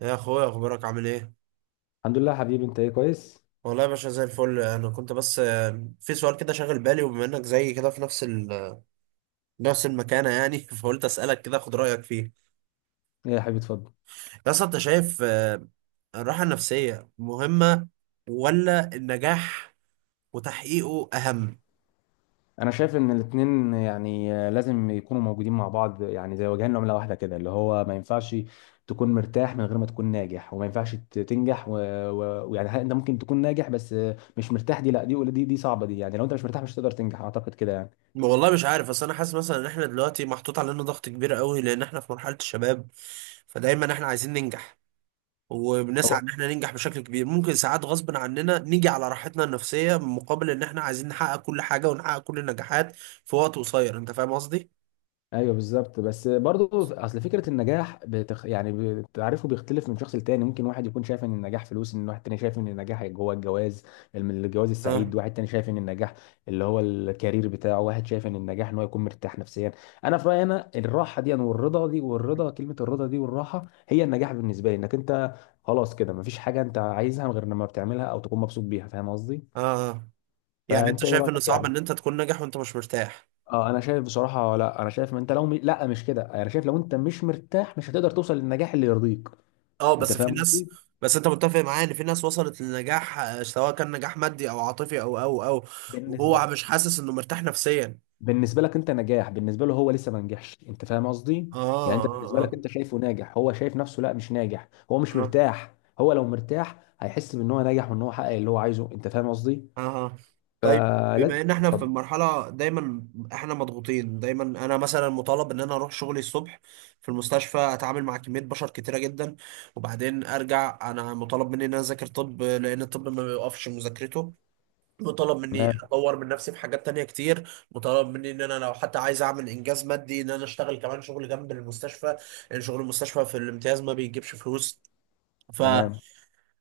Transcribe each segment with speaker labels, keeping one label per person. Speaker 1: يا اخويا، اخبارك عامل ايه؟
Speaker 2: الحمد لله حبيبي، انت ايه؟ كويس.
Speaker 1: والله يا باشا، زي الفل. انا كنت بس في سؤال كده شاغل بالي، وبما انك زي كده في نفس المكانه يعني فقلت اسالك كده اخد رايك فيه.
Speaker 2: ايه يا حبيبي، اتفضل.
Speaker 1: يا اسطى، انت شايف الراحه النفسيه مهمه ولا النجاح وتحقيقه اهم؟
Speaker 2: انا شايف ان الاتنين يعني لازم يكونوا موجودين مع بعض، يعني زي وجهين لعمله واحده كده، اللي هو ما ينفعش تكون مرتاح من غير ما تكون ناجح، وما ينفعش تنجح انت ممكن تكون ناجح بس مش مرتاح. دي لا، دي صعبه دي، يعني لو انت مش مرتاح مش هتقدر تنجح، اعتقد كده
Speaker 1: والله مش عارف، بس انا حاسس مثلا ان احنا دلوقتي محطوط علينا ضغط كبير قوي لان احنا في مرحله الشباب. فدايما احنا عايزين ننجح، وبنسعى
Speaker 2: يعني.
Speaker 1: ان احنا ننجح بشكل كبير. ممكن ساعات غصب عننا نيجي على راحتنا النفسية مقابل ان احنا عايزين نحقق كل حاجة ونحقق كل النجاحات في وقت قصير. انت فاهم قصدي؟
Speaker 2: ايوه بالظبط، بس برضو اصل فكره النجاح يعني تعرفه بيختلف من شخص لتاني، ممكن واحد يكون شايف ان النجاح فلوس، ان واحد تاني شايف ان النجاح جوه الجواز، الجواز السعيد،
Speaker 1: اه،
Speaker 2: واحد تاني شايف ان النجاح اللي هو الكارير بتاعه، واحد شايف ان النجاح ان هو يكون مرتاح نفسيا. انا في رايي انا الراحه دي والرضا دي، والرضا كلمه، الرضا دي والراحه هي النجاح بالنسبه لي، انك انت خلاص كده مفيش حاجه انت عايزها غير لما بتعملها او تكون مبسوط بيها، فاهم قصدي؟
Speaker 1: اه، آه. يعني انت
Speaker 2: فانت ايه
Speaker 1: شايف ان
Speaker 2: رايك
Speaker 1: صعب
Speaker 2: يعني؟
Speaker 1: ان انت تكون ناجح وانت مش مرتاح؟
Speaker 2: اه، انا شايف بصراحه، لا انا شايف، ما انت لو لا مش كده، انا شايف لو انت مش مرتاح مش هتقدر توصل للنجاح اللي يرضيك،
Speaker 1: اه،
Speaker 2: انت
Speaker 1: بس في
Speaker 2: فاهم
Speaker 1: ناس.
Speaker 2: قصدي؟
Speaker 1: بس انت متفق معايا ان في ناس وصلت للنجاح سواء كان نجاح مادي او عاطفي او وهو
Speaker 2: بالنسبه
Speaker 1: مش حاسس انه مرتاح نفسيا؟
Speaker 2: بالنسبه لك انت نجاح، بالنسبه له هو لسه ما نجحش، انت فاهم قصدي؟
Speaker 1: اه،
Speaker 2: يعني انت بالنسبه
Speaker 1: اه،
Speaker 2: لك
Speaker 1: اه،
Speaker 2: انت شايفه ناجح، هو شايف نفسه لا مش ناجح، هو مش
Speaker 1: آه.
Speaker 2: مرتاح، هو لو مرتاح هيحس بان هو ناجح وان هو حقق اللي هو عايزه، انت فاهم قصدي؟
Speaker 1: اها. طيب، بما
Speaker 2: فلا
Speaker 1: ان احنا في
Speaker 2: طب.
Speaker 1: مرحله دايما، احنا مضغوطين دايما. انا مثلا مطالب ان انا اروح شغلي الصبح في المستشفى، اتعامل مع كميه بشر كتيره جدا، وبعدين ارجع انا مطالب مني ان انا اذاكر طب لان الطب ما بيوقفش مذاكرته. مطالب مني
Speaker 2: تمام،
Speaker 1: اطور من نفسي في حاجات تانية كتير. مطالب مني ان انا لو حتى عايز اعمل انجاز مادي ان انا اشتغل كمان شغل جنب المستشفى لان شغل المستشفى في الامتياز ما بيجيبش فلوس.
Speaker 2: تمام.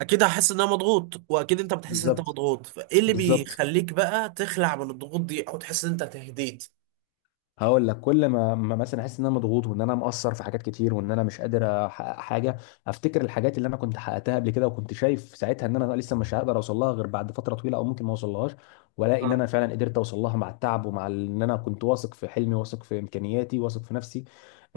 Speaker 1: اكيد هحس ان انا مضغوط واكيد انت بتحس ان انت
Speaker 2: بالظبط،
Speaker 1: مضغوط. فايه اللي
Speaker 2: بالظبط.
Speaker 1: بيخليك بقى تخلع من الضغوط دي او تحس ان انت تهديت؟
Speaker 2: هقول لك، كل ما مثلا احس ان انا مضغوط وان انا مقصر في حاجات كتير وان انا مش قادر احقق حاجه، افتكر الحاجات اللي انا كنت حققتها قبل كده، وكنت شايف ساعتها ان انا لسه مش هقدر اوصل لها غير بعد فتره طويله او ممكن ما اوصلهاش، والاقي ان
Speaker 1: اه،
Speaker 2: انا فعلا قدرت اوصل لها مع التعب ومع ان انا كنت واثق في حلمي، واثق في امكانياتي، واثق في نفسي،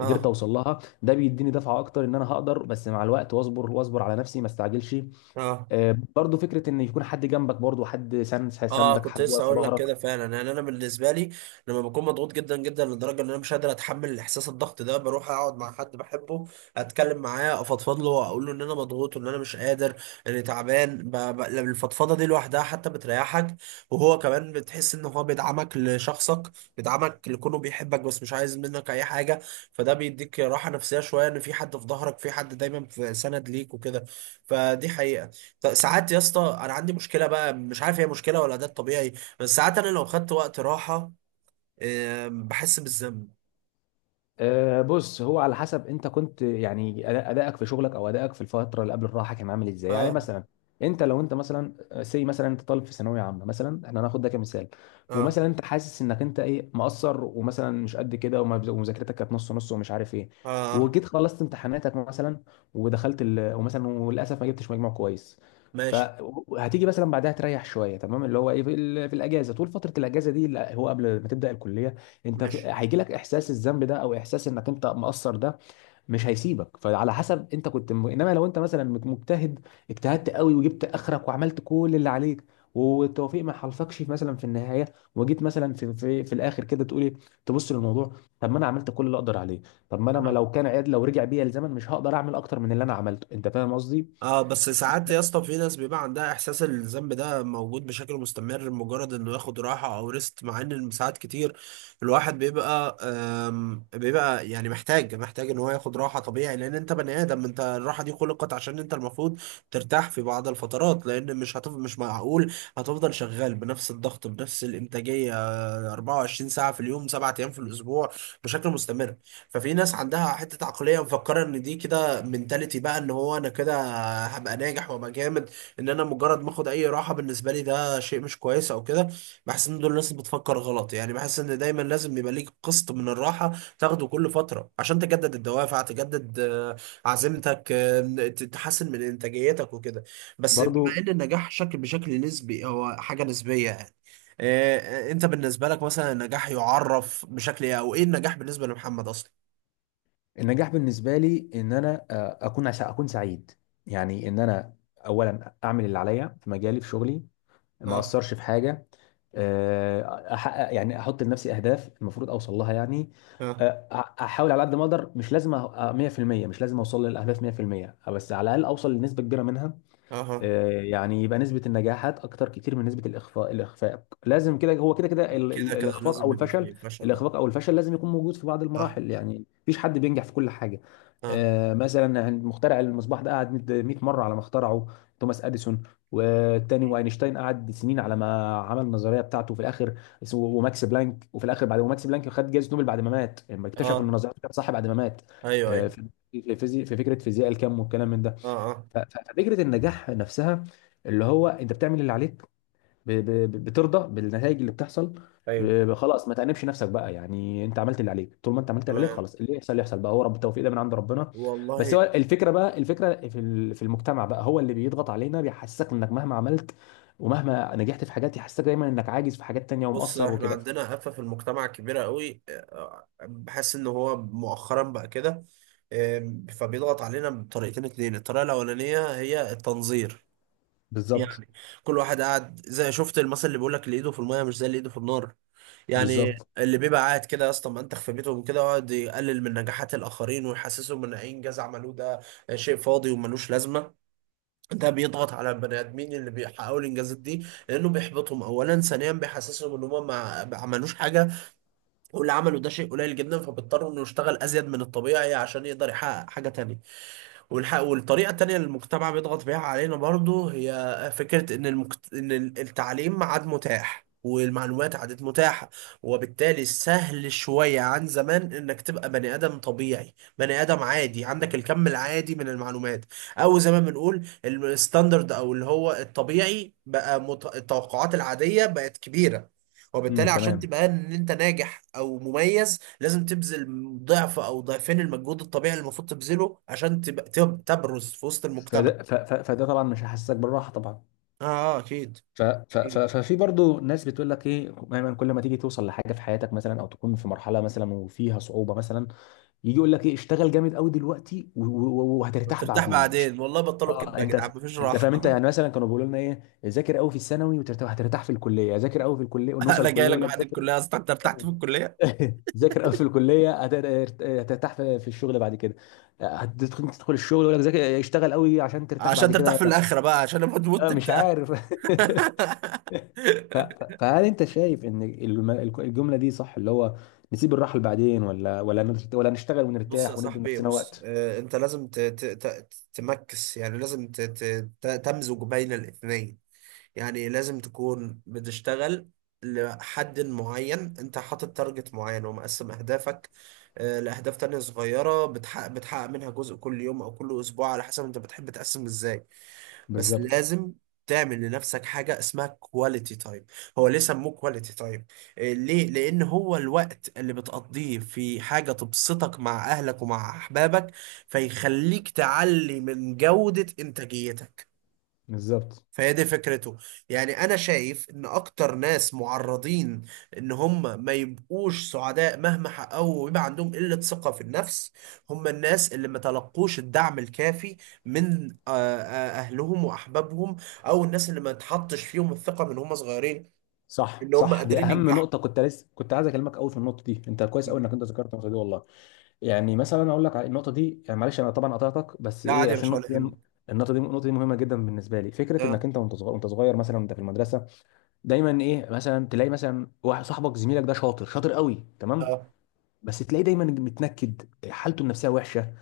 Speaker 2: قدرت اوصل لها. ده بيديني دفعه اكتر ان انا هقدر، بس مع الوقت، واصبر واصبر على نفسي ما استعجلش.
Speaker 1: اه،
Speaker 2: برضو فكره ان يكون حد جنبك، برضو حد سند،
Speaker 1: اه،
Speaker 2: سندك،
Speaker 1: كنت
Speaker 2: حد
Speaker 1: لسه
Speaker 2: واقف في
Speaker 1: اقول لك
Speaker 2: ظهرك.
Speaker 1: كده فعلا. يعني انا بالنسبه لي، لما بكون مضغوط جدا جدا لدرجه ان انا مش قادر اتحمل احساس الضغط ده، بروح اقعد مع حد بحبه، اتكلم معاه، افضفض له واقول له ان انا مضغوط وان انا مش قادر، اني تعبان. الفضفضه دي لوحدها حتى بتريحك. وهو كمان بتحس ان هو بيدعمك لشخصك، بيدعمك لكونه بيحبك، بس مش عايز منك اي حاجه. فده بيديك راحه نفسيه شويه، ان في حد في ظهرك، في حد دايما في سند ليك وكده. فدي حقيقه. ساعات يا اسطى، انا عندي مشكله بقى مش عارف هي مشكله ولا ده الطبيعي. بس ساعات انا لو خدت وقت راحه بحس بالذنب.
Speaker 2: أه بص، هو على حسب انت كنت يعني ادائك في شغلك او ادائك في الفتره اللي قبل الراحه كان عامل ازاي، يعني
Speaker 1: اه،
Speaker 2: مثلا انت لو انت مثلا، مثلا انت طالب في ثانويه عامه مثلا، احنا هناخد ده كمثال،
Speaker 1: اه،
Speaker 2: ومثلا انت حاسس انك انت ايه مقصر ومثلا مش قد كده ومذاكرتك كانت نص نص ومش عارف ايه،
Speaker 1: اه، آه.
Speaker 2: وجيت خلصت امتحاناتك مثلا، ودخلت ومثلا وللاسف ما جبتش مجموع كويس،
Speaker 1: ماشي،
Speaker 2: فهتيجي مثلا بعدها تريح شويه، تمام، اللي هو ايه في، في الاجازه، طول فتره الاجازه دي اللي هو قبل ما تبدا الكليه، انت
Speaker 1: ماشي.
Speaker 2: هيجيلك احساس الذنب ده او احساس انك انت مقصر ده مش هيسيبك، فعلى حسب انت كنت انما لو انت مثلا مجتهد اجتهدت قوي وجبت اخرك وعملت كل اللي عليك، والتوفيق ما حالفكش مثلا في النهايه، وجيت مثلا في الاخر كده تقول ايه، تبص للموضوع، طب ما انا عملت كل اللي اقدر عليه، طب ما انا ما لو كان عاد لو رجع بيا الزمن مش هقدر اعمل اكتر من اللي انا عملته، انت فاهم قصدي؟
Speaker 1: اه، بس ساعات يا اسطى في ناس بيبقى عندها احساس إن الذنب ده موجود بشكل مستمر، مجرد انه ياخد راحه او ريست، مع ان ساعات كتير الواحد بيبقى يعني محتاج ان هو ياخد راحه طبيعي، لان انت بني ادم، انت الراحه دي خلقت عشان انت المفروض ترتاح في بعض الفترات. لان مش معقول هتفضل شغال بنفس الضغط بنفس الانتاجيه 24 ساعة في اليوم 7 أيام في الأسبوع بشكل مستمر. ففي ناس عندها حتة عقلية مفكرة إن دي كده منتاليتي بقى، إن هو أنا كده هبقى ناجح وهبقى جامد، إن أنا مجرد ما آخد أي راحة بالنسبة لي ده شيء مش كويس أو كده. بحس إن دول الناس بتفكر غلط. يعني بحس إن دايما لازم يبقى ليك قسط من الراحة تاخده كل فترة عشان تجدد الدوافع، تجدد عزيمتك، تحسن من إنتاجيتك وكده. بس بما
Speaker 2: برضو
Speaker 1: ان النجاح بشكل نسبي، هو حاجه نسبيه. إيه، انت بالنسبه لك مثلا النجاح يعرف بشكل ايه؟ او ايه النجاح بالنسبه لمحمد اصلا؟
Speaker 2: النجاح بالنسبه لي ان انا اكون سعيد، يعني ان انا اولا اعمل اللي عليا في مجالي في شغلي، ما
Speaker 1: اه،
Speaker 2: اثرش في حاجه، احقق، يعني احط لنفسي اهداف المفروض اوصل لها يعني،
Speaker 1: اه،
Speaker 2: احاول على قد ما اقدر، مش لازم 100%، مش لازم اوصل للاهداف 100%، بس على الاقل اوصل لنسبه كبيره منها.
Speaker 1: اه.
Speaker 2: يعني يبقى نسبة النجاحات أكتر كتير من نسبة الإخفاق، الإخفاق لازم كده، هو كده كده
Speaker 1: كده كده
Speaker 2: الإخفاق
Speaker 1: لازم
Speaker 2: أو
Speaker 1: يبقى فيه
Speaker 2: الفشل،
Speaker 1: فشل. اه،
Speaker 2: الإخفاق أو الفشل لازم يكون موجود في بعض
Speaker 1: اه،
Speaker 2: المراحل، يعني مفيش حد بينجح في كل حاجة.
Speaker 1: اه،
Speaker 2: مثلا مخترع المصباح ده قعد 100 مرة على ما اخترعه، توماس أديسون، والتاني واينشتاين قعد سنين على ما عمل النظرية بتاعته في الآخر، وماكس بلانك، وفي الآخر بعد، وماكس بلانك خد جائزة نوبل بعد ما مات، لما اكتشف إن
Speaker 1: اه،
Speaker 2: نظريته كانت صح بعد ما مات.
Speaker 1: ايوه، ايوه،
Speaker 2: في في فكرة فيزياء الكم والكلام من ده.
Speaker 1: اه، اه،
Speaker 2: ففكره النجاح نفسها، اللي هو انت بتعمل اللي عليك، بترضى بالنتائج اللي بتحصل،
Speaker 1: ايوه.
Speaker 2: خلاص ما تأنبش نفسك بقى، يعني انت عملت اللي عليك، طول ما انت عملت اللي عليك
Speaker 1: تمام.
Speaker 2: خلاص، اللي يحصل يحصل بقى، هو رب التوفيق، ده من عند ربنا. بس هو
Speaker 1: والله.
Speaker 2: الفكره بقى، الفكره في في المجتمع بقى، هو اللي بيضغط علينا، بيحسسك انك مهما عملت ومهما نجحت في حاجات، يحسسك دايما انك عاجز في حاجات تانية
Speaker 1: بص،
Speaker 2: ومقصر
Speaker 1: احنا
Speaker 2: وكده.
Speaker 1: عندنا آفة في المجتمع كبيرة قوي، بحس ان هو مؤخرا بقى كده. فبيضغط علينا بطريقتين اتنين، الطريقة الأولانية هي التنظير.
Speaker 2: بالظبط،
Speaker 1: يعني كل واحد قاعد زي، شفت المثل اللي بيقول لك اللي ايده في الميه مش زي اللي ايده في النار؟ يعني
Speaker 2: بالظبط.
Speaker 1: اللي بيبقى قاعد كده يا اسطى منتخ في بيتهم كده، يقعد يقلل من نجاحات الاخرين ويحسسهم ان اي انجاز عملوه ده شيء فاضي وملوش لازمه. ده بيضغط على البني ادمين اللي بيحققوا الانجازات دي، لانه بيحبطهم اولا، ثانيا بيحسسهم ان هم ما عملوش حاجه، واللي عملوا ده شيء قليل جدا، فبيضطروا انه يشتغل ازيد من الطبيعي عشان يقدر يحقق حاجه تانية. والطريقة التانية اللي المجتمع بيضغط بيها علينا برضو هي فكرة إن التعليم ما عاد متاح والمعلومات عادت متاحة. وبالتالي سهل شوية عن زمان إنك تبقى بني آدم طبيعي، بني آدم عادي عندك الكم العادي من المعلومات، أو زي ما بنقول الستاندرد، أو اللي هو الطبيعي بقى التوقعات العادية بقت كبيرة. وبالتالي
Speaker 2: امم،
Speaker 1: عشان
Speaker 2: تمام.
Speaker 1: تبقى إن أنت ناجح أو مميز لازم تبذل ضعف او ضعفين المجهود الطبيعي اللي المفروض تبذله عشان تبقى تبرز في وسط المجتمع.
Speaker 2: فده فده طبعا مش هيحسسك بالراحه طبعا.
Speaker 1: اه، اكيد، اكيد.
Speaker 2: ففي برضو ناس بتقول لك ايه، دايما كل ما تيجي توصل لحاجه في حياتك مثلا، او تكون في مرحله مثلا وفيها صعوبه مثلا، يجي يقول لك ايه اشتغل جامد قوي دلوقتي وهترتاح
Speaker 1: ترتاح
Speaker 2: بعدين،
Speaker 1: بعدين؟ والله بطلوا
Speaker 2: اه
Speaker 1: كدب يا
Speaker 2: انت
Speaker 1: جدعان، مفيش
Speaker 2: انت
Speaker 1: راحه.
Speaker 2: فاهم، انت يعني مثلا كانوا بيقولوا لنا ايه ذاكر قوي في الثانوي وترتاح، هترتاح في الكليه، ذاكر قوي في الكليه، ونوصل
Speaker 1: انا
Speaker 2: الكليه
Speaker 1: جاي لك
Speaker 2: يقول لك
Speaker 1: بعد
Speaker 2: ذاكر.
Speaker 1: الكليه، اصلا انت ارتحت في الكليه؟
Speaker 2: ذاكر قوي في الكليه هترتاح في الشغل بعد كده، هتدخل، تدخل الشغل يقول لك ذاكر، اشتغل قوي عشان ترتاح
Speaker 1: عشان
Speaker 2: بعد
Speaker 1: ترتاح
Speaker 2: كده.
Speaker 1: في الاخره بقى، عشان لما تموت
Speaker 2: لا، مش
Speaker 1: تبدا.
Speaker 2: عارف. فهل انت شايف ان الجمله دي صح، اللي هو نسيب الراحه بعدين، ولا ولا نشتغل
Speaker 1: بص يا
Speaker 2: ونرتاح وندي
Speaker 1: صاحبي،
Speaker 2: لنفسنا
Speaker 1: بص
Speaker 2: وقت؟
Speaker 1: آه، انت لازم تمكس. يعني لازم تمزج بين الاثنين. يعني لازم تكون بتشتغل لحد معين، انت حاطط تارجت معين ومقسم اهدافك لاهداف تانية صغيرة، بتحقق منها جزء كل يوم او كل اسبوع على حسب انت بتحب تقسم ازاي. بس
Speaker 2: بالظبط،
Speaker 1: لازم تعمل لنفسك حاجة اسمها كواليتي تايم. هو ليه سموه كواليتي تايم؟ ليه؟ لان هو الوقت اللي بتقضيه في حاجة تبسطك مع اهلك ومع احبابك، فيخليك تعلي من جودة انتاجيتك.
Speaker 2: بالظبط.
Speaker 1: فهي دي فكرته. يعني انا شايف ان اكتر ناس معرضين ان هم ما يبقوش سعداء مهما حققوا ويبقى عندهم قلة ثقة في النفس، هم الناس اللي ما تلقوش الدعم الكافي من اهلهم واحبابهم، او الناس اللي ما تحطش فيهم الثقة من هم صغيرين
Speaker 2: صح،
Speaker 1: ان هم
Speaker 2: صح، دي
Speaker 1: قادرين
Speaker 2: اهم
Speaker 1: ينجحوا.
Speaker 2: نقطه، كنت لسه كنت عايز اكلمك قوي في النقطه دي، انت كويس قوي انك انت ذكرت النقطه دي والله. يعني مثلا اقول لك على النقطه دي يعني، معلش انا طبعا قطعتك، بس
Speaker 1: لا،
Speaker 2: ايه
Speaker 1: عادي يا
Speaker 2: عشان
Speaker 1: باشا،
Speaker 2: النقطه
Speaker 1: ولا
Speaker 2: دي،
Speaker 1: يهمك.
Speaker 2: النقطه دي مهمه جدا بالنسبه لي. فكره
Speaker 1: اه،
Speaker 2: انك انت وانت صغير، مثلا وانت في المدرسه، دايما ايه مثلا تلاقي مثلا واحد صاحبك زميلك ده شاطر، شاطر قوي تمام،
Speaker 1: اه،
Speaker 2: بس تلاقيه دايما متنكد، حالته النفسيه وحشه،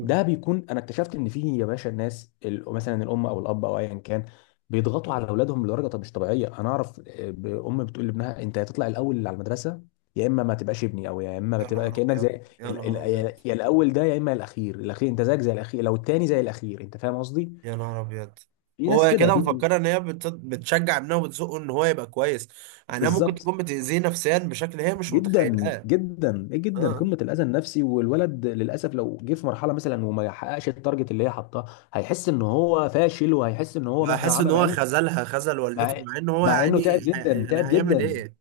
Speaker 2: ده بيكون، انا اكتشفت ان في يا باشا الناس مثلا الام او الاب او ايا كان، بيضغطوا على اولادهم لدرجه طب مش طبيعيه. انا اعرف ام بتقول لابنها انت يا تطلع الاول على المدرسه يا اما ما تبقاش ابني، او يا اما ما
Speaker 1: يا
Speaker 2: تبقى
Speaker 1: نهار
Speaker 2: كانك
Speaker 1: ابيض!
Speaker 2: زي
Speaker 1: يا
Speaker 2: ال- ال-
Speaker 1: نهار
Speaker 2: يا
Speaker 1: ابيض!
Speaker 2: يا الاول ده، يا اما الاخير، الاخير انت زيك زي الاخير، لو التاني زي الاخير، انت فاهم قصدي؟
Speaker 1: يا نهار ابيض!
Speaker 2: في ناس
Speaker 1: هو
Speaker 2: كده،
Speaker 1: كده
Speaker 2: في،
Speaker 1: مفكره ان هي بتشجع ابنها وبتزقه ان هو يبقى كويس. انا ممكن
Speaker 2: بالظبط.
Speaker 1: تكون بتاذيه نفسيا بشكل هي مش
Speaker 2: جدا
Speaker 1: متخيلاه.
Speaker 2: جدا، ايه جدا،
Speaker 1: اه،
Speaker 2: قمه الاذى النفسي، والولد للاسف لو جه في مرحله مثلا وما يحققش التارجت اللي هي حاطاه، هيحس ان هو فاشل، وهيحس ان هو مهما
Speaker 1: وهحس ان
Speaker 2: عمل، مع
Speaker 1: هو
Speaker 2: انه
Speaker 1: خذل
Speaker 2: مع,
Speaker 1: والدته، مع ان هو
Speaker 2: مع انه
Speaker 1: يعني
Speaker 2: تعب جدا،
Speaker 1: يعني
Speaker 2: تعب
Speaker 1: هيعمل
Speaker 2: جدا،
Speaker 1: ايه؟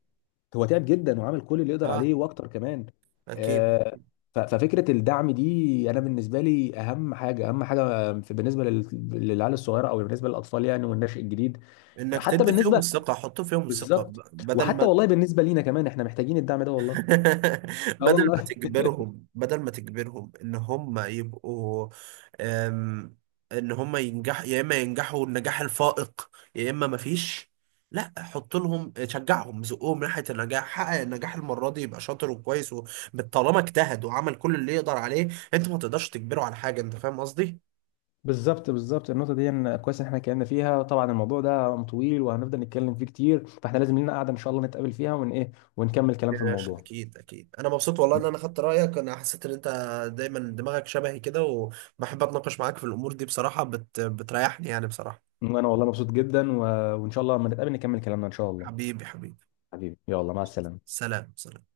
Speaker 2: هو تعب جدا وعمل كل اللي يقدر
Speaker 1: اه،
Speaker 2: عليه واكتر كمان.
Speaker 1: اكيد.
Speaker 2: آه، ففكره الدعم دي، انا بالنسبه لي اهم حاجه، اهم حاجه بالنسبه للعيال الصغيره او بالنسبه للاطفال يعني، والنشء الجديد.
Speaker 1: انك
Speaker 2: حتى
Speaker 1: تدي فيهم
Speaker 2: بالنسبه،
Speaker 1: الثقه، حط فيهم الثقه،
Speaker 2: بالظبط.
Speaker 1: بدل
Speaker 2: وحتى
Speaker 1: ما
Speaker 2: والله بالنسبه لينا كمان احنا محتاجين الدعم ده والله. اه
Speaker 1: بدل ما
Speaker 2: والله.
Speaker 1: تجبرهم بدل ما تجبرهم ان هم يبقوا، أم، ان هم ينجحوا، يا اما ينجحوا النجاح الفائق يا اما مفيش. لا، حط لهم، شجعهم، زقهم ناحيه النجاح. حقق النجاح المره دي يبقى شاطر وكويس طالما اجتهد وعمل كل اللي يقدر عليه، انت ما تقدرش تجبره على حاجه. انت فاهم قصدي؟
Speaker 2: بالظبط، بالظبط. النقطة دي إن كويس إن إحنا اتكلمنا فيها، طبعا الموضوع ده طويل وهنفضل نتكلم فيه كتير، فإحنا لازم لنا قعدة إن شاء الله نتقابل فيها ون إيه، ونكمل كلام في
Speaker 1: ماشي،
Speaker 2: الموضوع.
Speaker 1: اكيد، اكيد. انا مبسوط والله ان انا خدت رايك. انا حسيت ان انت دايما دماغك شبهي كده، وبحب اتناقش معاك في الامور دي بصراحه، بتريحني يعني بصراحه.
Speaker 2: وأنا والله مبسوط جدا، وإن شاء الله لما نتقابل نكمل كلامنا إن شاء الله.
Speaker 1: حبيبي، حبيبي.
Speaker 2: حبيبي، يلا مع السلامة.
Speaker 1: سلام، سلام.